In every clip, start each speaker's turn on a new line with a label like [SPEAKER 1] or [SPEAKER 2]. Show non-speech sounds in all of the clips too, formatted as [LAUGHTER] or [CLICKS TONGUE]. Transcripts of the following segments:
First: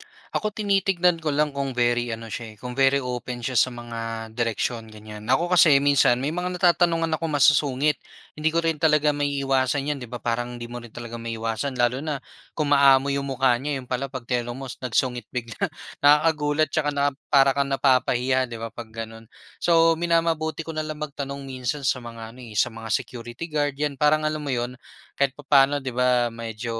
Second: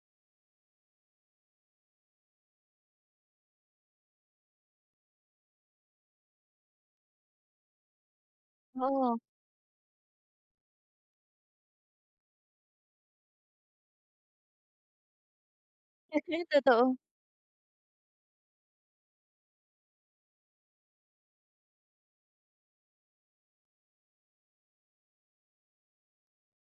[SPEAKER 1] [CLICKS TONGUE] Ako, tinitignan ko lang kung very ano siya, eh, kung very open siya sa mga direksyon, ganyan. Ako kasi minsan, may mga natatanungan akong masusungit. Hindi ko rin talaga
[SPEAKER 2] Oo.
[SPEAKER 1] maiiwasan yan di ba, parang hindi mo rin talaga maiiwasan lalo na kung maamo yung mukha niya, 'yon pala 'pag tinanong mo, nagsungit bigla.
[SPEAKER 2] [CHUCKLES]
[SPEAKER 1] Nakakagulat tsaka
[SPEAKER 2] Totoo.
[SPEAKER 1] na para kang napapahiya 'di ba, 'pag gano'n. So, minamabuti ko nalang magtanong minsan sa mga ano, eh, sa mga security guard, yan parang alam mo 'yon, kahit papaano 'di ba, medyo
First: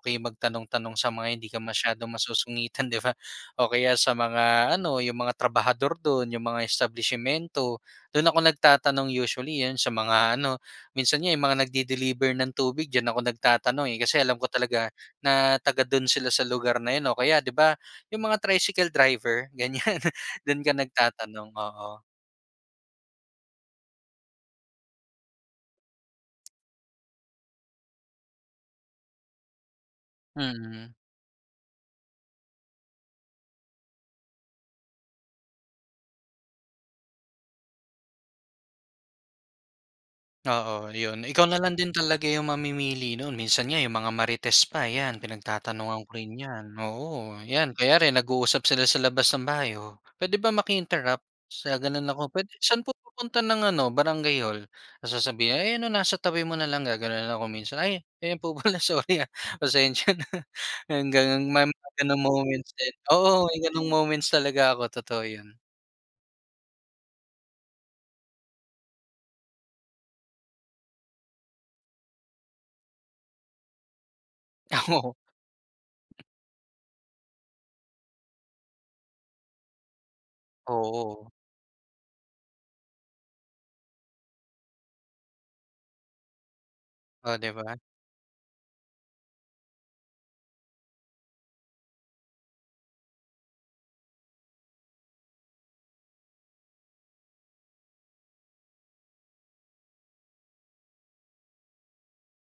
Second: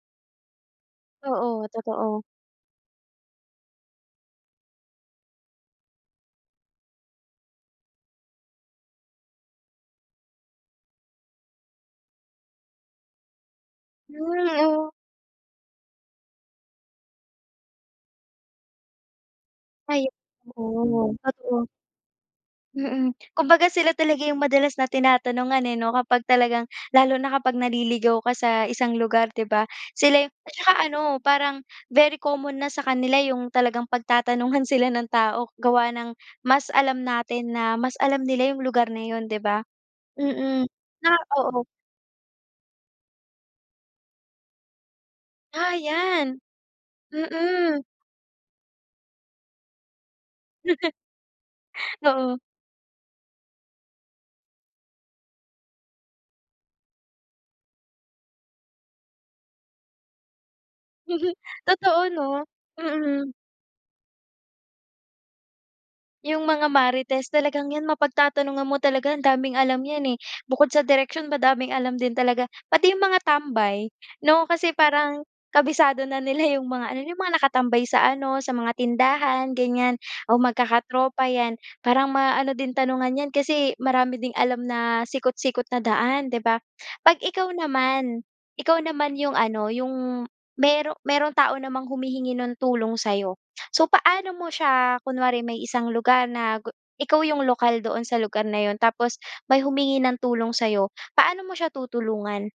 [SPEAKER 1] okey magtanong-tanong sa mga hindi ka
[SPEAKER 2] Oo,
[SPEAKER 1] masyadong
[SPEAKER 2] totoo.
[SPEAKER 1] masusungitan, di ba? O kaya sa mga ano, yung mga trabahador do'n, yung mga establisimyento. Do'n ako nagtatanong usually, 'yon sa mga ano minsan nga, eh, yung mga nag-de-deliver ng tubig diyan ako nagtatanong, eh,
[SPEAKER 2] Hmm,
[SPEAKER 1] kasi alam ko talaga
[SPEAKER 2] oh.
[SPEAKER 1] na taga do'n sila sa lugar na 'yon, o kaya 'di ba yung mga tricycle driver, ganyan.
[SPEAKER 2] Ay.
[SPEAKER 1] Do'n ka
[SPEAKER 2] Oo,
[SPEAKER 1] nagtatanong,
[SPEAKER 2] totoo.
[SPEAKER 1] oo.
[SPEAKER 2] Mm. Kumbaga sila talaga yung madalas na tinatanungan, eh, 'no, kapag talagang lalo na kapag naliligaw ka sa isang lugar, di ba? Sila yung at saka
[SPEAKER 1] Mm.
[SPEAKER 2] ano, parang very common na sa kanila yung talagang pagtatanungan sila ng tao gawa ng mas alam natin na mas alam nila yung lugar na 'yon, di ba? Mm,
[SPEAKER 1] Oo,
[SPEAKER 2] tsaka
[SPEAKER 1] 'yon. Ikaw na
[SPEAKER 2] oo.
[SPEAKER 1] lang din talaga yung mamimili no'n. Minsan nga yung mga marites pa, yan,
[SPEAKER 2] Ah,
[SPEAKER 1] pinagtatanungan ko rin
[SPEAKER 2] yan!
[SPEAKER 1] yan. Oo, yan.
[SPEAKER 2] Mm.
[SPEAKER 1] Kunyari, nag-uusap sila sa labas ng bahay, oh, "Puwede ba
[SPEAKER 2] [CHUCKLES]
[SPEAKER 1] maki-interrupt?" Sa gano'n ako,
[SPEAKER 2] Oo.
[SPEAKER 1] "Puwede saan po pupunta ng ano, barangay hall?" Tapos sasabihin, "Ayan, oh, nasa tabi mo nalang." gagano'n ako minsan, "Ay, ayan po pala, sorry, ah, pasensya na. Yung
[SPEAKER 2] [CHUCKLES]
[SPEAKER 1] gano'n. May mga
[SPEAKER 2] Totoo
[SPEAKER 1] ganong
[SPEAKER 2] 'no?
[SPEAKER 1] moments din.
[SPEAKER 2] Mm.
[SPEAKER 1] Oo, may ganong moments talaga ako, totoo 'yon.
[SPEAKER 2] Yung mga marites, talagang yan, mapagtatanungan mo talaga, ang daming alam yan, eh. Bukod sa direksyon, madaming alam din talaga. Pati yung mga tambay, 'no, kasi
[SPEAKER 1] [LAUGHS]
[SPEAKER 2] parang kabisado na nila yung mga ano, yung mga nakatambay sa ano, sa mga tindahan, ganyan, o magkakatropa,
[SPEAKER 1] Oo.
[SPEAKER 2] yan. Parang maano din tanungan yan kasi marami ding alam na sikot-sikot na daan, di ba? 'Pag
[SPEAKER 1] Oh, 'di
[SPEAKER 2] ikaw
[SPEAKER 1] ba?
[SPEAKER 2] naman, ikaw naman yung ano, yung mayro mayrong tao namang humihingi ng tulong sa'yo. So, paano mo siya kunwari, may isang lugar na gu ikaw yung lokal doon sa lugar na 'yon tapos may humingi ng tulong sa'yo, paano mo siya tutulungan?